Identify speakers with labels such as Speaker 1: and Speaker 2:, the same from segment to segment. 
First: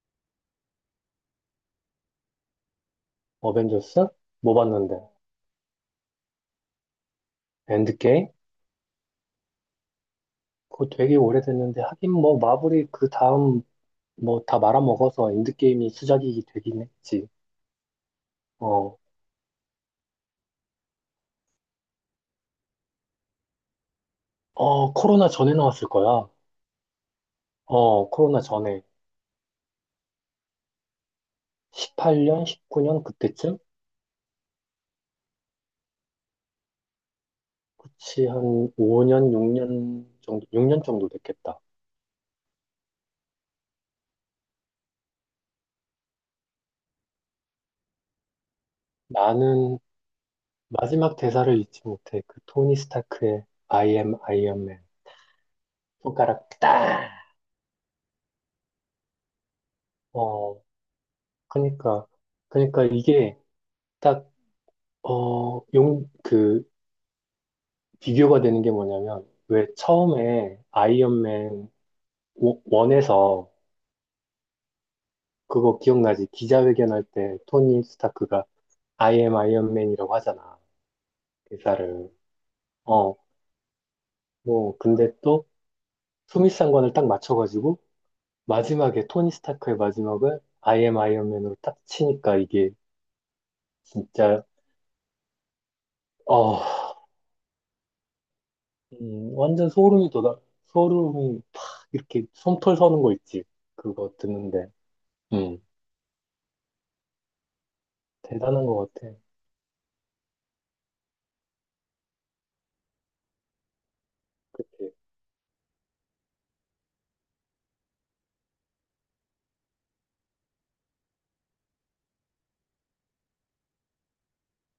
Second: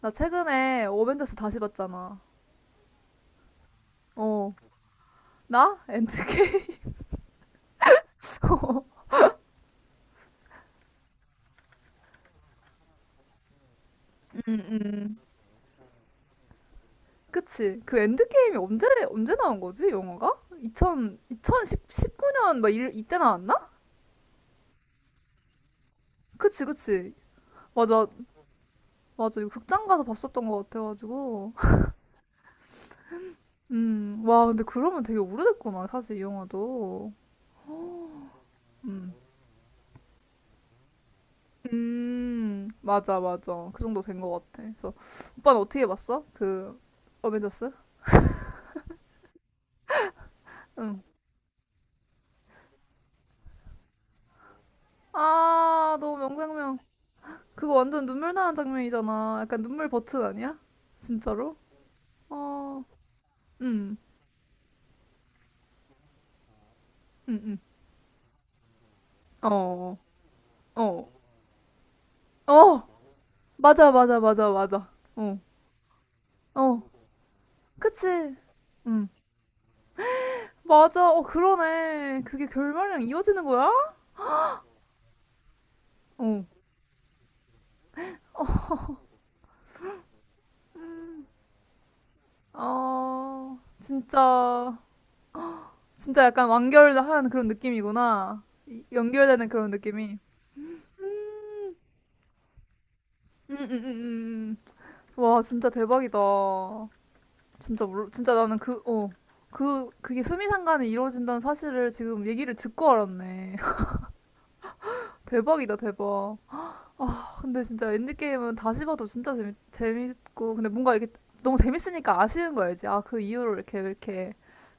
Speaker 1: 나 최근에 어벤져스 다시 봤잖아.
Speaker 2: 어벤져스?
Speaker 1: 어,
Speaker 2: 뭐 봤는데?
Speaker 1: 나? 엔드게임?
Speaker 2: 엔드게임?
Speaker 1: 어,
Speaker 2: 그거 되게 오래됐는데 하긴 뭐 마블이 그 다음 뭐
Speaker 1: 음,
Speaker 2: 다
Speaker 1: 음.
Speaker 2: 말아먹어서 엔드게임이 수작이 되긴 했지.
Speaker 1: 그치. 그 엔드게임이 언제,
Speaker 2: 어,
Speaker 1: 언제 나온 거지, 영화가? 2 0 2019년 막 일, 이때 나왔나?
Speaker 2: 어, 코로나 전에 나왔을 거야.
Speaker 1: 그치, 그치. 맞아,
Speaker 2: 어, 코로나 전에.
Speaker 1: 맞아. 이거 극장 가서 봤었던 것 같아가지고.
Speaker 2: 18년, 19년 그때쯤?
Speaker 1: 와, 근데 그러면 되게 오래됐구나, 사실 이 영화도.
Speaker 2: 그치, 한
Speaker 1: 음.
Speaker 2: 5년, 6년 정도, 6년 정도 됐겠다.
Speaker 1: 맞아, 맞아. 그 정도 된 것 같아. 그래서, 오빠는 어떻게 봤어? 그, 어벤져스?
Speaker 2: 나는
Speaker 1: 응.
Speaker 2: 마지막 대사를 잊지 못해. 그 토니 스타크의 I am Iron Man.
Speaker 1: 아, 너무
Speaker 2: 손가락
Speaker 1: 명장면.
Speaker 2: 딱!
Speaker 1: 그거 완전 눈물 나는 장면이잖아. 약간 눈물 버튼 아니야?
Speaker 2: 어,
Speaker 1: 진짜로?
Speaker 2: 그니까,
Speaker 1: 어,
Speaker 2: 그니까 이게
Speaker 1: 음,
Speaker 2: 딱 어, 용, 그,
Speaker 1: 음,
Speaker 2: 비교가 되는 게 뭐냐면, 왜
Speaker 1: 어,
Speaker 2: 처음에
Speaker 1: 어,
Speaker 2: 아이언맨
Speaker 1: 어,
Speaker 2: 원- 에서
Speaker 1: 맞아, 맞아, 맞아, 맞아. 어,
Speaker 2: 그거 기억나지?
Speaker 1: 어,
Speaker 2: 기자회견할 때 토니
Speaker 1: 그치.
Speaker 2: 스타크가
Speaker 1: 음,
Speaker 2: I am 아이언맨이라고 하잖아.
Speaker 1: 맞아. 어,
Speaker 2: 대사를.
Speaker 1: 그러네. 그게 결말이랑
Speaker 2: 어,
Speaker 1: 이어지는 거야?
Speaker 2: 뭐, 근데 또
Speaker 1: 어,
Speaker 2: 수미상관을 딱 맞춰가지고 마지막에 토니 스타크의 마지막을 I am 아이언맨으로 딱 치니까 이게
Speaker 1: 어,
Speaker 2: 진짜,
Speaker 1: 진짜, 진짜 약간
Speaker 2: 어,
Speaker 1: 완결한 그런 느낌이구나. 연결되는
Speaker 2: 완전
Speaker 1: 그런
Speaker 2: 소름이
Speaker 1: 느낌이.
Speaker 2: 돋아, 소름이 팍 이렇게 솜털 서는 거 있지. 그거 듣는데.
Speaker 1: 음. 와,
Speaker 2: 음.
Speaker 1: 진짜 대박이다. 진짜 몰라. 진짜 나는
Speaker 2: 대단한 것
Speaker 1: 그, 어.
Speaker 2: 같아.
Speaker 1: 그게 수미상관이 이루어진다는 사실을 지금 얘기를 듣고 알았네.
Speaker 2: 그치.
Speaker 1: 대박이다, 대박. 아, 근데 진짜 엔드게임은 다시 봐도 진짜 재밌고, 근데 뭔가 이게 너무 재밌으니까 아쉬운 거 알지? 아, 그 이후로 이렇게,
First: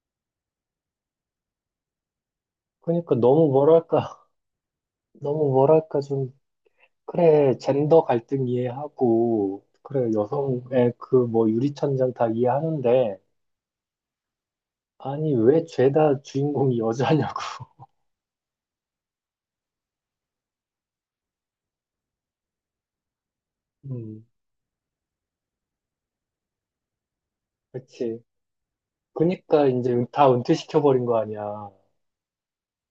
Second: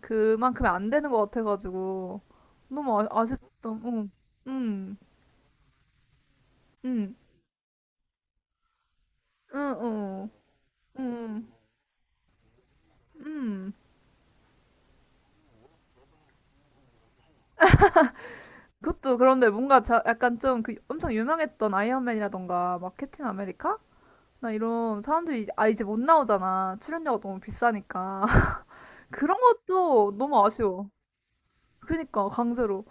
Speaker 1: 그만큼 안 되는 것 같아가지고. 너무 아,
Speaker 2: 그러니까 너무
Speaker 1: 아쉽다. 응,
Speaker 2: 뭐랄까,
Speaker 1: 응,
Speaker 2: 너무 뭐랄까 좀,
Speaker 1: 응,
Speaker 2: 그래, 젠더 갈등
Speaker 1: 응,
Speaker 2: 이해하고, 그래,
Speaker 1: 응,
Speaker 2: 여성의 그 뭐
Speaker 1: 응,
Speaker 2: 유리천장 다 이해하는데,
Speaker 1: 응.
Speaker 2: 아니, 왜 죄다 주인공이 여자냐고.
Speaker 1: 그것도 그런데 뭔가 약간 좀 그 엄청 유명했던 아이언맨이라던가 막 캡틴 아메리카?
Speaker 2: 음,
Speaker 1: 나 이런 사람들이 이제 못 나오잖아. 출연료가 너무
Speaker 2: 그치.
Speaker 1: 비싸니까. 그런
Speaker 2: 그니까 이제
Speaker 1: 것도
Speaker 2: 다
Speaker 1: 너무 아쉬워.
Speaker 2: 은퇴시켜버린 거 아니야.
Speaker 1: 그니까 강제로.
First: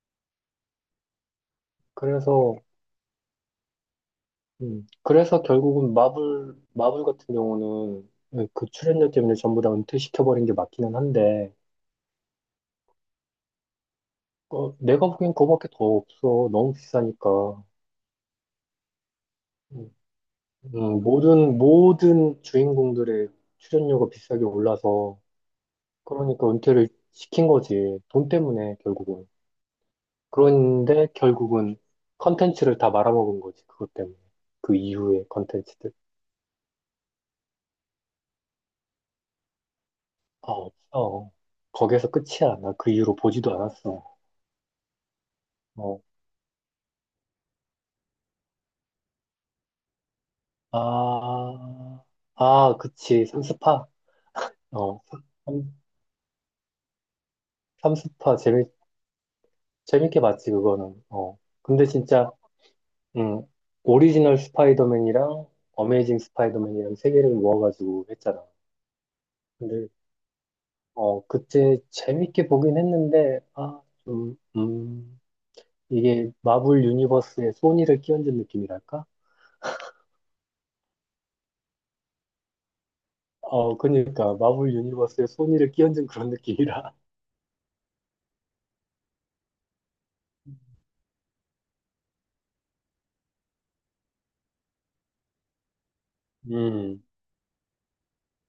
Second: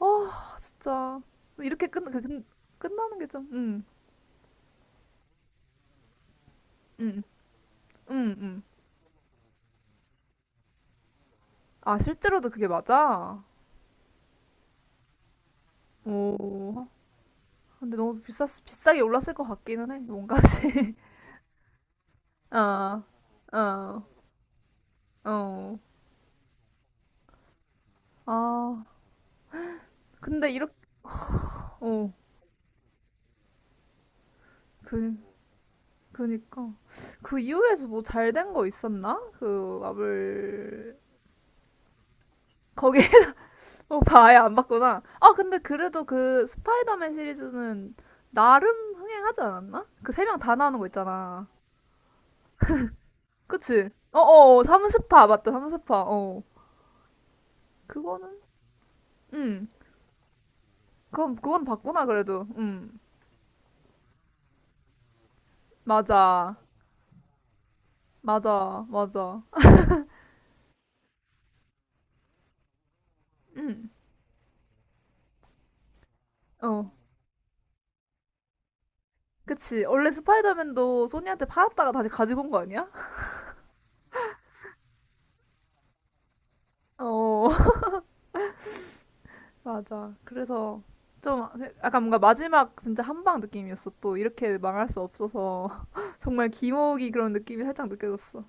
Speaker 1: 아 진짜 이렇게 끝
Speaker 2: 그래서,
Speaker 1: 끝나는 게 좀. 응,
Speaker 2: 그래서 결국은 마블
Speaker 1: 응,
Speaker 2: 같은 경우는
Speaker 1: 응, 응.
Speaker 2: 그 출연료 때문에 전부 다 은퇴시켜버린 게 맞기는 한데,
Speaker 1: 아 실제로도 그게 맞아.
Speaker 2: 내가 보기엔 그거밖에 더 없어. 너무
Speaker 1: 오.
Speaker 2: 비싸니까.
Speaker 1: 근데 너무 비쌌 비싸게 올랐을 것 같기는
Speaker 2: 음.
Speaker 1: 해. 뭔가지.
Speaker 2: 모든
Speaker 1: 어,
Speaker 2: 주인공들의
Speaker 1: 어,
Speaker 2: 출연료가 비싸게 올라서,
Speaker 1: 어.
Speaker 2: 그러니까 은퇴를 시킨 거지. 돈
Speaker 1: 아
Speaker 2: 때문에, 결국은.
Speaker 1: 근데 이렇게
Speaker 2: 그런데 결국은
Speaker 1: 어
Speaker 2: 컨텐츠를 다 말아먹은 거지. 그것 때문에. 그
Speaker 1: 그.
Speaker 2: 이후의 컨텐츠들.
Speaker 1: 그니까 그 이후에서 뭐 잘 된 거 있었나? 그
Speaker 2: 아,
Speaker 1: 마블
Speaker 2: 없어. 거기에서 끝이야. 나 그
Speaker 1: 거기
Speaker 2: 이후로 보지도 않았어.
Speaker 1: 오빠 아예 안 봤구나. 아 근데
Speaker 2: 어.
Speaker 1: 그래도 그 스파이더맨 시리즈는 나름 흥행하지 않았나? 그 세 명 다 나오는 거 있잖아.
Speaker 2: 아, 아, 그치. 삼스파.
Speaker 1: 그치? 어어
Speaker 2: 어,
Speaker 1: 삼스파 맞다 삼스파. 어
Speaker 2: 삼스파.
Speaker 1: 그거는 음
Speaker 2: 재밌게 봤지, 그거는.
Speaker 1: 그건
Speaker 2: 어.
Speaker 1: 그건
Speaker 2: 근데
Speaker 1: 봤구나
Speaker 2: 진짜,
Speaker 1: 그래도
Speaker 2: 음, 오리지널 스파이더맨이랑 어메이징
Speaker 1: 맞아
Speaker 2: 스파이더맨이랑 세 개를 모아가지고 했잖아.
Speaker 1: 맞아 맞아
Speaker 2: 근데 그때 재밌게 보긴 했는데 아 좀 이게 마블
Speaker 1: 음어
Speaker 2: 유니버스에 소니를 끼얹은 느낌이랄까?
Speaker 1: 그치 원래 스파이더맨도 소니한테 팔았다가 다시 가지고 온 거 아니야?
Speaker 2: 어 그러니까 마블 유니버스에 소니를 끼얹은 그런 느낌이라.
Speaker 1: 어 맞아. 그래서 좀 약간 뭔가 마지막 진짜 한방 느낌이었어. 또 이렇게 망할 수 없어서 정말
Speaker 2: 음
Speaker 1: 기모기 그런 느낌이 살짝 느껴졌어.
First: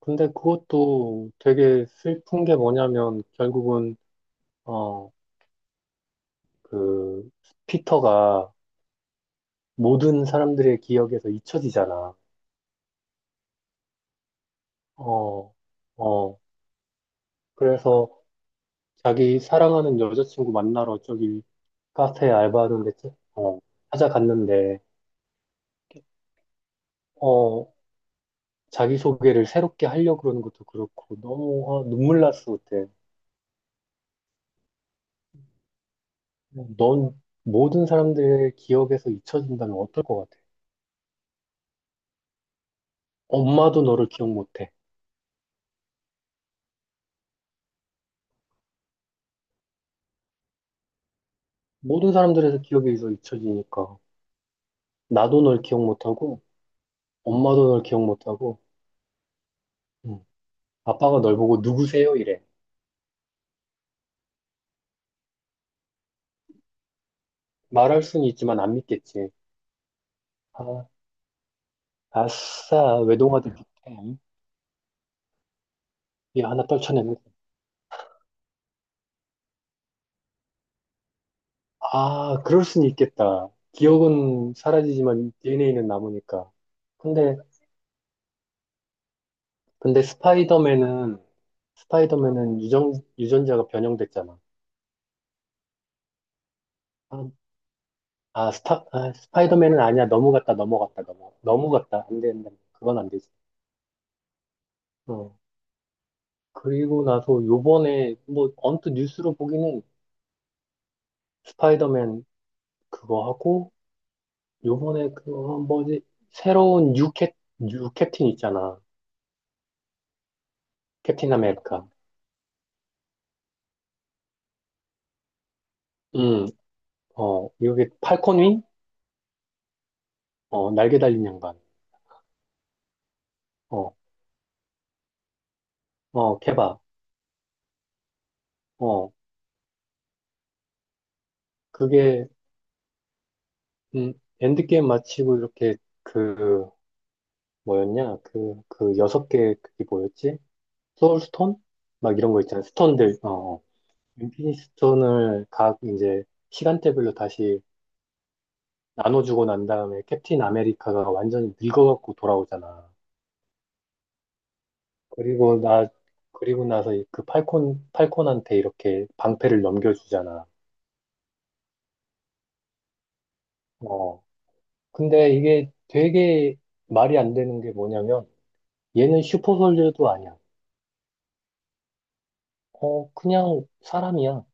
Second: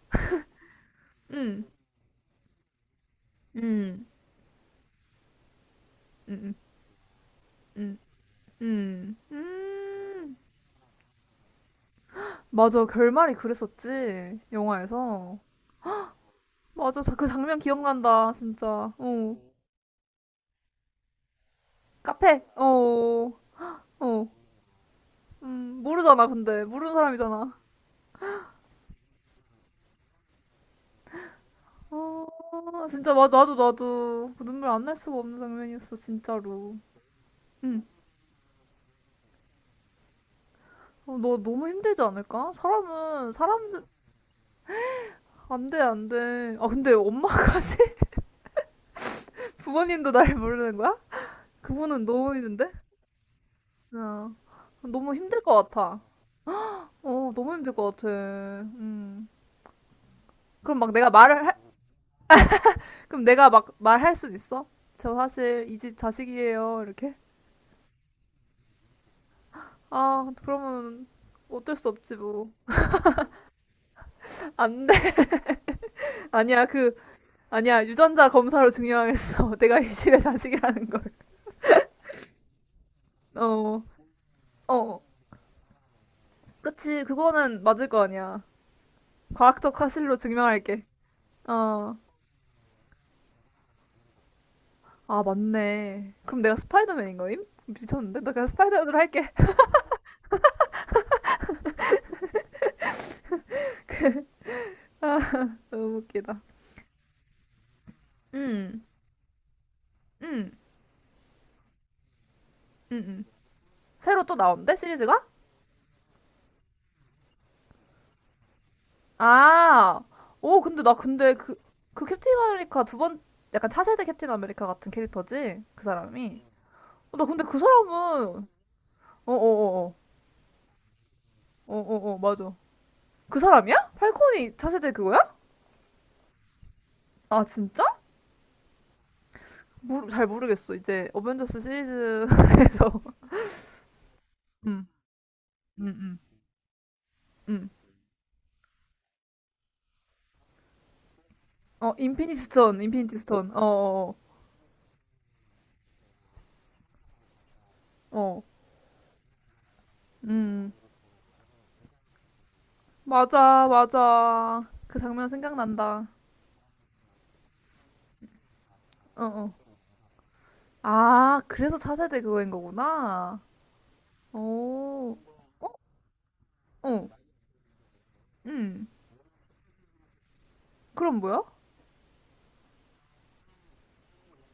Speaker 2: 근데 그것도
Speaker 1: 음,
Speaker 2: 되게 슬픈 게 뭐냐면 결국은
Speaker 1: 음,
Speaker 2: 어
Speaker 1: 음,
Speaker 2: 그
Speaker 1: 음,
Speaker 2: 피터가
Speaker 1: 음,
Speaker 2: 모든
Speaker 1: 음.
Speaker 2: 사람들의 기억에서 잊혀지잖아.
Speaker 1: 맞아. 결말이 그랬었지. 영화에서.
Speaker 2: 어 어.
Speaker 1: 맞아. 그 장면
Speaker 2: 그래서
Speaker 1: 기억난다. 진짜. 어.
Speaker 2: 자기 사랑하는 여자친구 만나러 저기 카페
Speaker 1: 카페.
Speaker 2: 알바하는데
Speaker 1: 어.
Speaker 2: 어,
Speaker 1: 어.
Speaker 2: 찾아갔는데
Speaker 1: 모르잖아. 근데 모르는 사람이잖아.
Speaker 2: 어, 자기소개를 새롭게 하려고 그러는 것도 그렇고 너무 아, 눈물
Speaker 1: 어,
Speaker 2: 났어 그때.
Speaker 1: 진짜 맞아. 나도 그 눈물 안 날 수가 없는 장면이었어. 진짜로.
Speaker 2: 넌
Speaker 1: 음.
Speaker 2: 모든 사람들의 기억에서 잊혀진다면 어떨 것 같아?
Speaker 1: 어, 너 너무 힘들지 않을까? 사람은
Speaker 2: 엄마도
Speaker 1: 사람
Speaker 2: 너를 기억 못해.
Speaker 1: 안 돼, 안 돼. 아 근데 엄마까지 부모님도 날 모르는 거야? 그분은
Speaker 2: 모든
Speaker 1: 너무
Speaker 2: 사람들에서
Speaker 1: 힘든데?
Speaker 2: 기억에서 잊혀지니까
Speaker 1: 야, 너무 힘들
Speaker 2: 나도
Speaker 1: 것
Speaker 2: 널 기억
Speaker 1: 같아.
Speaker 2: 못하고
Speaker 1: 어, 너무
Speaker 2: 엄마도
Speaker 1: 힘들
Speaker 2: 널
Speaker 1: 것
Speaker 2: 기억
Speaker 1: 같아.
Speaker 2: 못하고
Speaker 1: 음.
Speaker 2: 음,
Speaker 1: 그럼 막 내가
Speaker 2: 아빠가 널
Speaker 1: 말을 할,
Speaker 2: 보고 누구세요? 이래.
Speaker 1: 그럼 내가 막 말할 순 있어? 저 사실 이 집 자식이에요. 이렇게?
Speaker 2: 말할 수는 있지만 안 믿겠지.
Speaker 1: 아,
Speaker 2: 아,
Speaker 1: 그러면 어쩔 수 없지 뭐.
Speaker 2: 아싸, 외동아들 같아.
Speaker 1: 안 돼.
Speaker 2: 예, 하나
Speaker 1: 아니야, 그
Speaker 2: 떨쳐내면.
Speaker 1: 아니야. 유전자 검사로 증명하겠어. 내가 이 집의 자식이라는 걸.
Speaker 2: 아, 그럴 수는 있겠다.
Speaker 1: 어.
Speaker 2: 기억은
Speaker 1: 어, 어.
Speaker 2: 사라지지만 DNA는 남으니까.
Speaker 1: 그치,
Speaker 2: 근데,
Speaker 1: 그거는 맞을 거 아니야. 과학적
Speaker 2: 근데
Speaker 1: 사실로 증명할게.
Speaker 2: 스파이더맨은,
Speaker 1: 어.
Speaker 2: 스파이더맨은 유전자가 변형됐잖아.
Speaker 1: 아, 맞네. 그럼 내가 스파이더맨인
Speaker 2: 아,
Speaker 1: 거임? 미쳤는데? 나 그냥 스파이더맨으로 할게.
Speaker 2: 스파이더맨은 아니야. 넘어갔다, 넘어갔다, 넘어. 넘어갔다. 안 된다. 그건 안 되지. 어.
Speaker 1: 너무 웃기다.
Speaker 2: 그리고 나서 요번에, 뭐,
Speaker 1: 음,
Speaker 2: 언뜻 뉴스로 보기는
Speaker 1: 음,
Speaker 2: 스파이더맨
Speaker 1: 음, 음.
Speaker 2: 그거 하고,
Speaker 1: 새로 또 나온대?
Speaker 2: 요번에
Speaker 1: 시리즈가?
Speaker 2: 그거 뭐지, 새로운 뉴 캡틴 있잖아.
Speaker 1: 아, 오, 근데 나
Speaker 2: 캡틴
Speaker 1: 근데 그,
Speaker 2: 아메리카.
Speaker 1: 그 캡틴 아메리카 두 번, 약간 차세대 캡틴 아메리카 같은 캐릭터지? 그 사람이?
Speaker 2: 음.
Speaker 1: 어, 나 근데
Speaker 2: 어,
Speaker 1: 그
Speaker 2: 미국의
Speaker 1: 사람은,
Speaker 2: 팔콘윙?
Speaker 1: 어어어어,
Speaker 2: 어, 날개 달린 양반.
Speaker 1: 어어어, 맞아. 그 사람이야?
Speaker 2: 어,
Speaker 1: 팔콘이 차세대 그거야?
Speaker 2: 어, 케밥.
Speaker 1: 아, 진짜?
Speaker 2: 어,
Speaker 1: 잘 모르겠어. 이제 어벤져스
Speaker 2: 그게,
Speaker 1: 시리즈에서
Speaker 2: 음, 엔드게임
Speaker 1: 음,
Speaker 2: 마치고 이렇게
Speaker 1: 음, 음.
Speaker 2: 그,
Speaker 1: 음.
Speaker 2: 뭐였냐? 그 여섯 개, 그게 뭐였지? 소울스톤?
Speaker 1: 어
Speaker 2: 막 이런
Speaker 1: 인피니티
Speaker 2: 거 있잖아.
Speaker 1: 스톤, 인피니티
Speaker 2: 스톤들, 어,
Speaker 1: 스톤.
Speaker 2: 어.
Speaker 1: 어, 어,
Speaker 2: 인피니티 스톤을 각 이제 시간대별로 다시
Speaker 1: 어, 어.
Speaker 2: 나눠주고 난 다음에 캡틴
Speaker 1: 음,
Speaker 2: 아메리카가 완전히 늙어갖고 돌아오잖아.
Speaker 1: 맞아, 맞아. 그 장면
Speaker 2: 그리고 나,
Speaker 1: 생각난다.
Speaker 2: 그리고 나서 이그 팔콘한테 이렇게
Speaker 1: 어, 어.
Speaker 2: 방패를 넘겨주잖아.
Speaker 1: 아, 그래서 차세대 그거인 거구나.
Speaker 2: 어,
Speaker 1: 오,
Speaker 2: 근데 이게 되게
Speaker 1: 어,
Speaker 2: 말이 안 되는 게 뭐냐면
Speaker 1: 음.
Speaker 2: 얘는 슈퍼솔저도 아니야.
Speaker 1: 그럼 뭐야?
Speaker 2: 어, 그냥 사람이야.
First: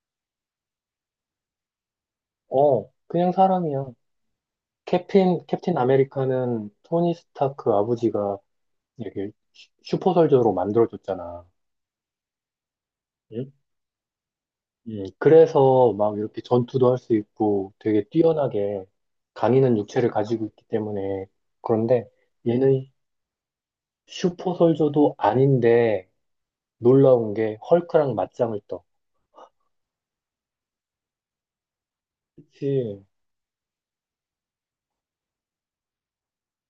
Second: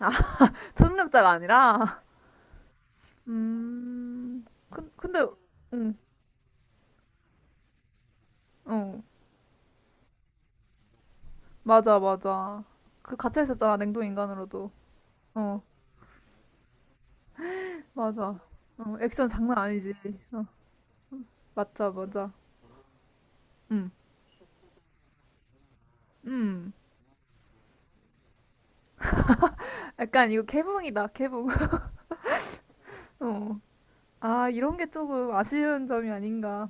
Speaker 1: 아, 초능력자가 아니라.
Speaker 2: 어, 그냥 사람이야.
Speaker 1: 음, 근데,
Speaker 2: 캡틴
Speaker 1: 음,
Speaker 2: 아메리카는 토니 스타크 아버지가
Speaker 1: 어,
Speaker 2: 이렇게 슈퍼솔저로 만들어줬잖아.
Speaker 1: 맞아, 맞아. 그 갇혀
Speaker 2: 응?
Speaker 1: 있었잖아, 냉동 인간으로도. 어.
Speaker 2: 그래서 막 이렇게 전투도 할 수 있고 되게
Speaker 1: 맞아.
Speaker 2: 뛰어나게
Speaker 1: 어, 액션 장난
Speaker 2: 강인한
Speaker 1: 아니지.
Speaker 2: 육체를
Speaker 1: 어,
Speaker 2: 가지고 있기 때문에
Speaker 1: 맞아,
Speaker 2: 그런데
Speaker 1: 맞아.
Speaker 2: 얘는
Speaker 1: 음,
Speaker 2: 슈퍼솔저도 아닌데
Speaker 1: 음.
Speaker 2: 놀라운 게 헐크랑 맞짱을 떠.
Speaker 1: 약간 이거 개봉이다, 개봉.
Speaker 2: 그치.
Speaker 1: 어. 아, 이런 게 조금 아쉬운 점이 아닌가.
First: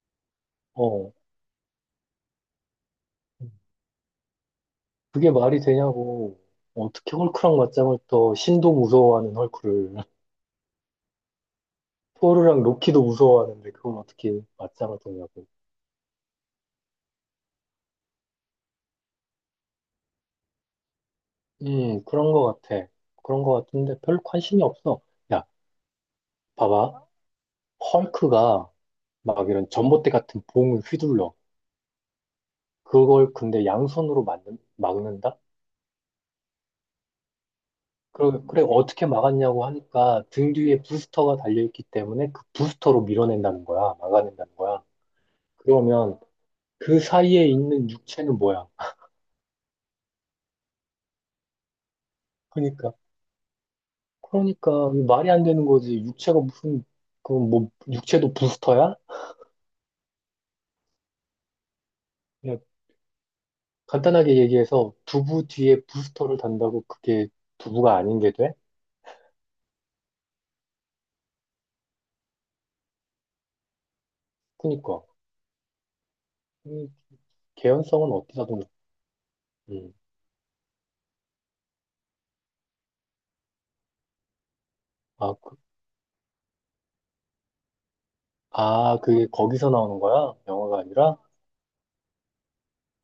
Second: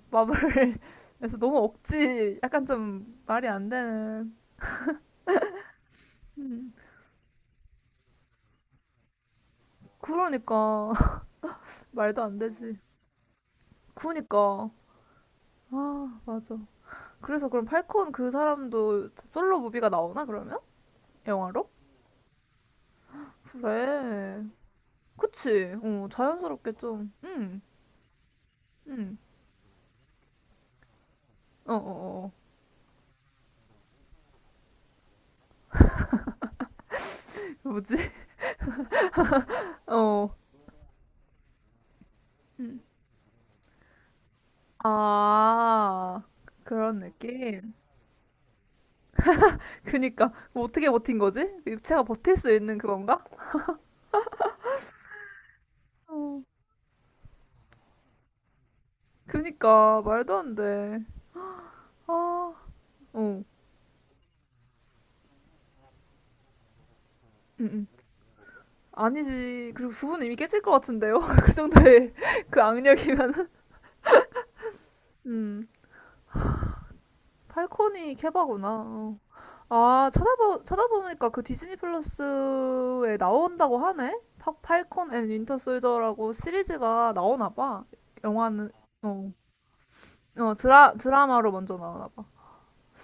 Speaker 2: 어,
Speaker 1: 마블에서 너무 억지, 약간 좀 말이 안 되는.
Speaker 2: 그게 말이 되냐고.
Speaker 1: 음.
Speaker 2: 어떻게 헐크랑 맞짱을 떠 신도 무서워하는 헐크를.
Speaker 1: 그러니까 말도 안
Speaker 2: 토르랑
Speaker 1: 되지.
Speaker 2: 로키도 무서워하는데 그걸 어떻게
Speaker 1: 그러니까.
Speaker 2: 맞짱을 떠냐고.
Speaker 1: 아, 맞아. 그래서 그럼 팔콘 그 사람도 솔로 무비가 나오나 그러면? 영화로?
Speaker 2: 그런 거 같아. 그런 거 같은데 별
Speaker 1: 그래.
Speaker 2: 관심이 없어. 야,
Speaker 1: 그치. 어, 자연스럽게
Speaker 2: 봐봐.
Speaker 1: 좀.
Speaker 2: 헐크가
Speaker 1: 음.
Speaker 2: 막 이런 전봇대 같은 봉을 휘둘러.
Speaker 1: 어어어.
Speaker 2: 그걸 근데 양손으로 막는다?
Speaker 1: 뭐지?
Speaker 2: 그래, 그래, 어떻게 막았냐고 하니까
Speaker 1: 어.
Speaker 2: 등 뒤에 부스터가 달려있기 때문에 그 부스터로 밀어낸다는 거야. 막아낸다는 거야. 그러면
Speaker 1: 아,
Speaker 2: 그
Speaker 1: 그런
Speaker 2: 사이에
Speaker 1: 느낌?
Speaker 2: 있는 육체는 뭐야?
Speaker 1: 그니까, 어떻게 버틴 거지? 육체가 버틸 수 있는
Speaker 2: 그러니까,
Speaker 1: 그건가?
Speaker 2: 그러니까 이게 말이 안 되는 거지. 육체가
Speaker 1: 어.
Speaker 2: 무슨 그 뭐 육체도 부스터야?
Speaker 1: 그니까, 말도 안 돼. 아,
Speaker 2: 그냥
Speaker 1: 어. 응,
Speaker 2: 간단하게 얘기해서 두부 뒤에 부스터를 단다고 그게
Speaker 1: 응.
Speaker 2: 두부가 아닌 게 돼?
Speaker 1: 아니지. 그리고 수분 이미 깨질 것 같은데요? 그 정도의 그 악력이면은.
Speaker 2: 그러니까
Speaker 1: 음.
Speaker 2: 이 개연성은
Speaker 1: 팔콘이
Speaker 2: 어디다 둔?
Speaker 1: 케바구나. 어.
Speaker 2: 음.
Speaker 1: 아, 찾아보니까 그 디즈니 플러스에 나온다고 하네? 팔콘 앤
Speaker 2: 아, 그,
Speaker 1: 윈터 솔저라고 시리즈가 나오나 봐. 영화는,
Speaker 2: 그게
Speaker 1: 어.
Speaker 2: 거기서 나오는 거야?
Speaker 1: 어,
Speaker 2: 영화가 아니라?
Speaker 1: 드라마로 먼저 나오나 봐.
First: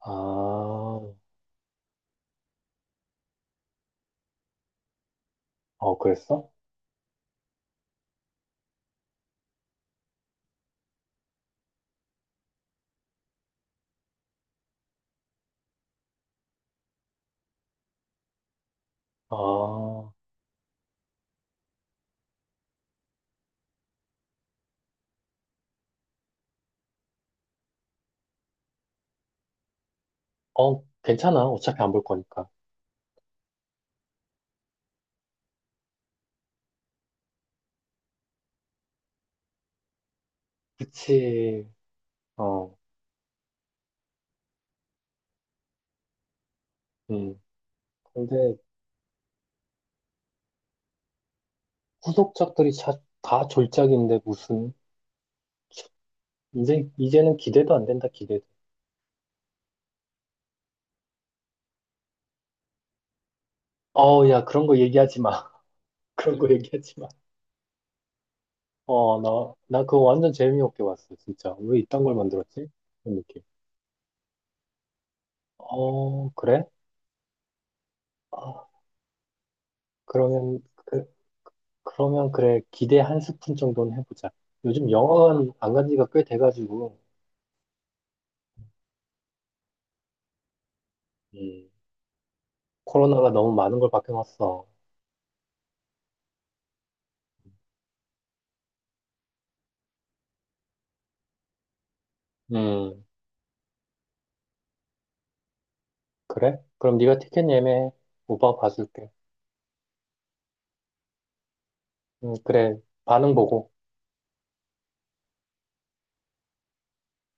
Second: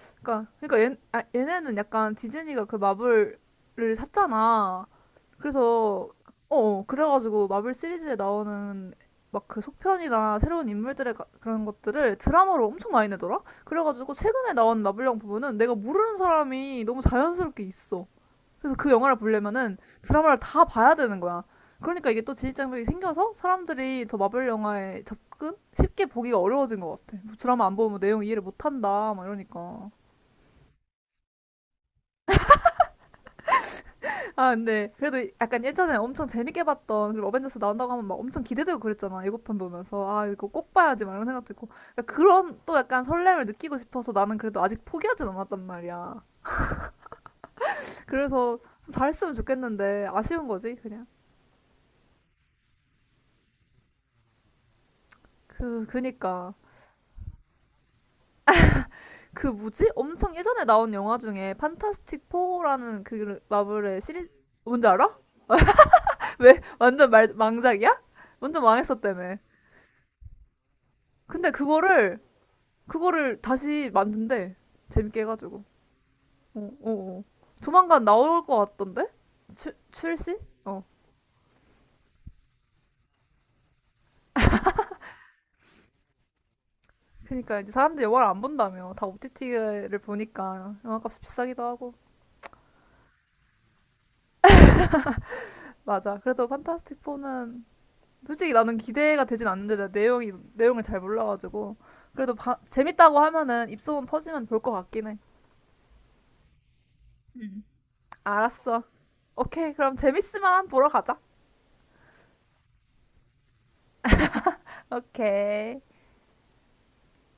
Speaker 2: 아,
Speaker 1: 그러니까
Speaker 2: 어,
Speaker 1: 얘네는 약간 디즈니가 그 마블을 샀잖아. 그래서,
Speaker 2: 그랬어?
Speaker 1: 어, 어, 그래가지고 마블 시리즈에 나오는 막 그 속편이나 새로운 인물들의 그런 것들을 드라마로 엄청 많이 내더라? 그래가지고 최근에 나온 마블영 부분은 내가 모르는 사람이 너무 자연스럽게 있어. 그래서 그 영화를
Speaker 2: 아,
Speaker 1: 보려면은
Speaker 2: 어,
Speaker 1: 드라마를 다 봐야 되는 거야. 그러니까 이게 또 진입장벽이 생겨서 사람들이 더 마블 영화에 접근 쉽게 보기가 어려워진 것 같아. 뭐 드라마 안 보면 뭐 내용 이해를 못 한다 막 이러니까.
Speaker 2: 괜찮아. 어차피 안 볼 거니까.
Speaker 1: 아 근데 그래도 약간 예전에 엄청 재밌게 봤던 그리고 어벤져스 나온다고 하면 막 엄청 기대되고 그랬잖아. 예고편 보면서 아 이거 꼭 봐야지 막 이런 생각도 있고
Speaker 2: 그치.
Speaker 1: 그러니까 그런
Speaker 2: 어,
Speaker 1: 또 약간 설렘을 느끼고 싶어서 나는 그래도 아직 포기하진 않았단 말이야.
Speaker 2: 음. 근데
Speaker 1: 그래서 좀 잘했으면 좋겠는데 아쉬운 거지 그냥.
Speaker 2: 후속작들이 다 졸작인데 무슨
Speaker 1: 그니까
Speaker 2: 이제는 기대도 안 된다 기대도.
Speaker 1: 그 뭐지? 엄청 예전에 나온 영화 중에 판타스틱 4라는 그 마블의 시리
Speaker 2: 어, 야 그런 거
Speaker 1: 뭔지 알아?
Speaker 2: 얘기하지 마. 그런 거
Speaker 1: 왜
Speaker 2: 얘기하지 마.
Speaker 1: 완전 망작이야? 완전
Speaker 2: 어,
Speaker 1: 망했었다며.
Speaker 2: 나 그거 완전 재미없게 봤어
Speaker 1: 근데
Speaker 2: 진짜. 왜 이딴 걸
Speaker 1: 그거를
Speaker 2: 만들었지? 그런
Speaker 1: 그거를
Speaker 2: 느낌.
Speaker 1: 다시 만든대. 재밌게 해가지고.
Speaker 2: 어, 그래?
Speaker 1: 어, 어, 어. 조만간 나올 것
Speaker 2: 아,
Speaker 1: 같던데? 출시?
Speaker 2: 그러면
Speaker 1: 어.
Speaker 2: 그 그러면 그래 기대 한 스푼 정도는 해보자. 요즘 영화관 안 간 지가 꽤 돼가지고
Speaker 1: 그러니까 이제 사람들이 영화를 안 본다며. 다 OTT를 보니까 영화값이 비싸기도
Speaker 2: 음,
Speaker 1: 하고.
Speaker 2: 코로나가 너무 많은 걸 바뀌었어.
Speaker 1: 맞아. 그래서 판타스틱 4는 솔직히 나는 기대가 되진 않는데 나 내용이 내용을 잘 몰라가지고 그래도
Speaker 2: 음,
Speaker 1: 재밌다고 하면은 입소문 퍼지면 볼 것 같긴 해.
Speaker 2: 그래? 그럼 네가 티켓 예매해. 오빠가
Speaker 1: 알았어.
Speaker 2: 봐줄게.
Speaker 1: 오케이 그럼 재밌으면 한번 보러 가자.
Speaker 2: 그래. 반응 보고.
Speaker 1: 오케이.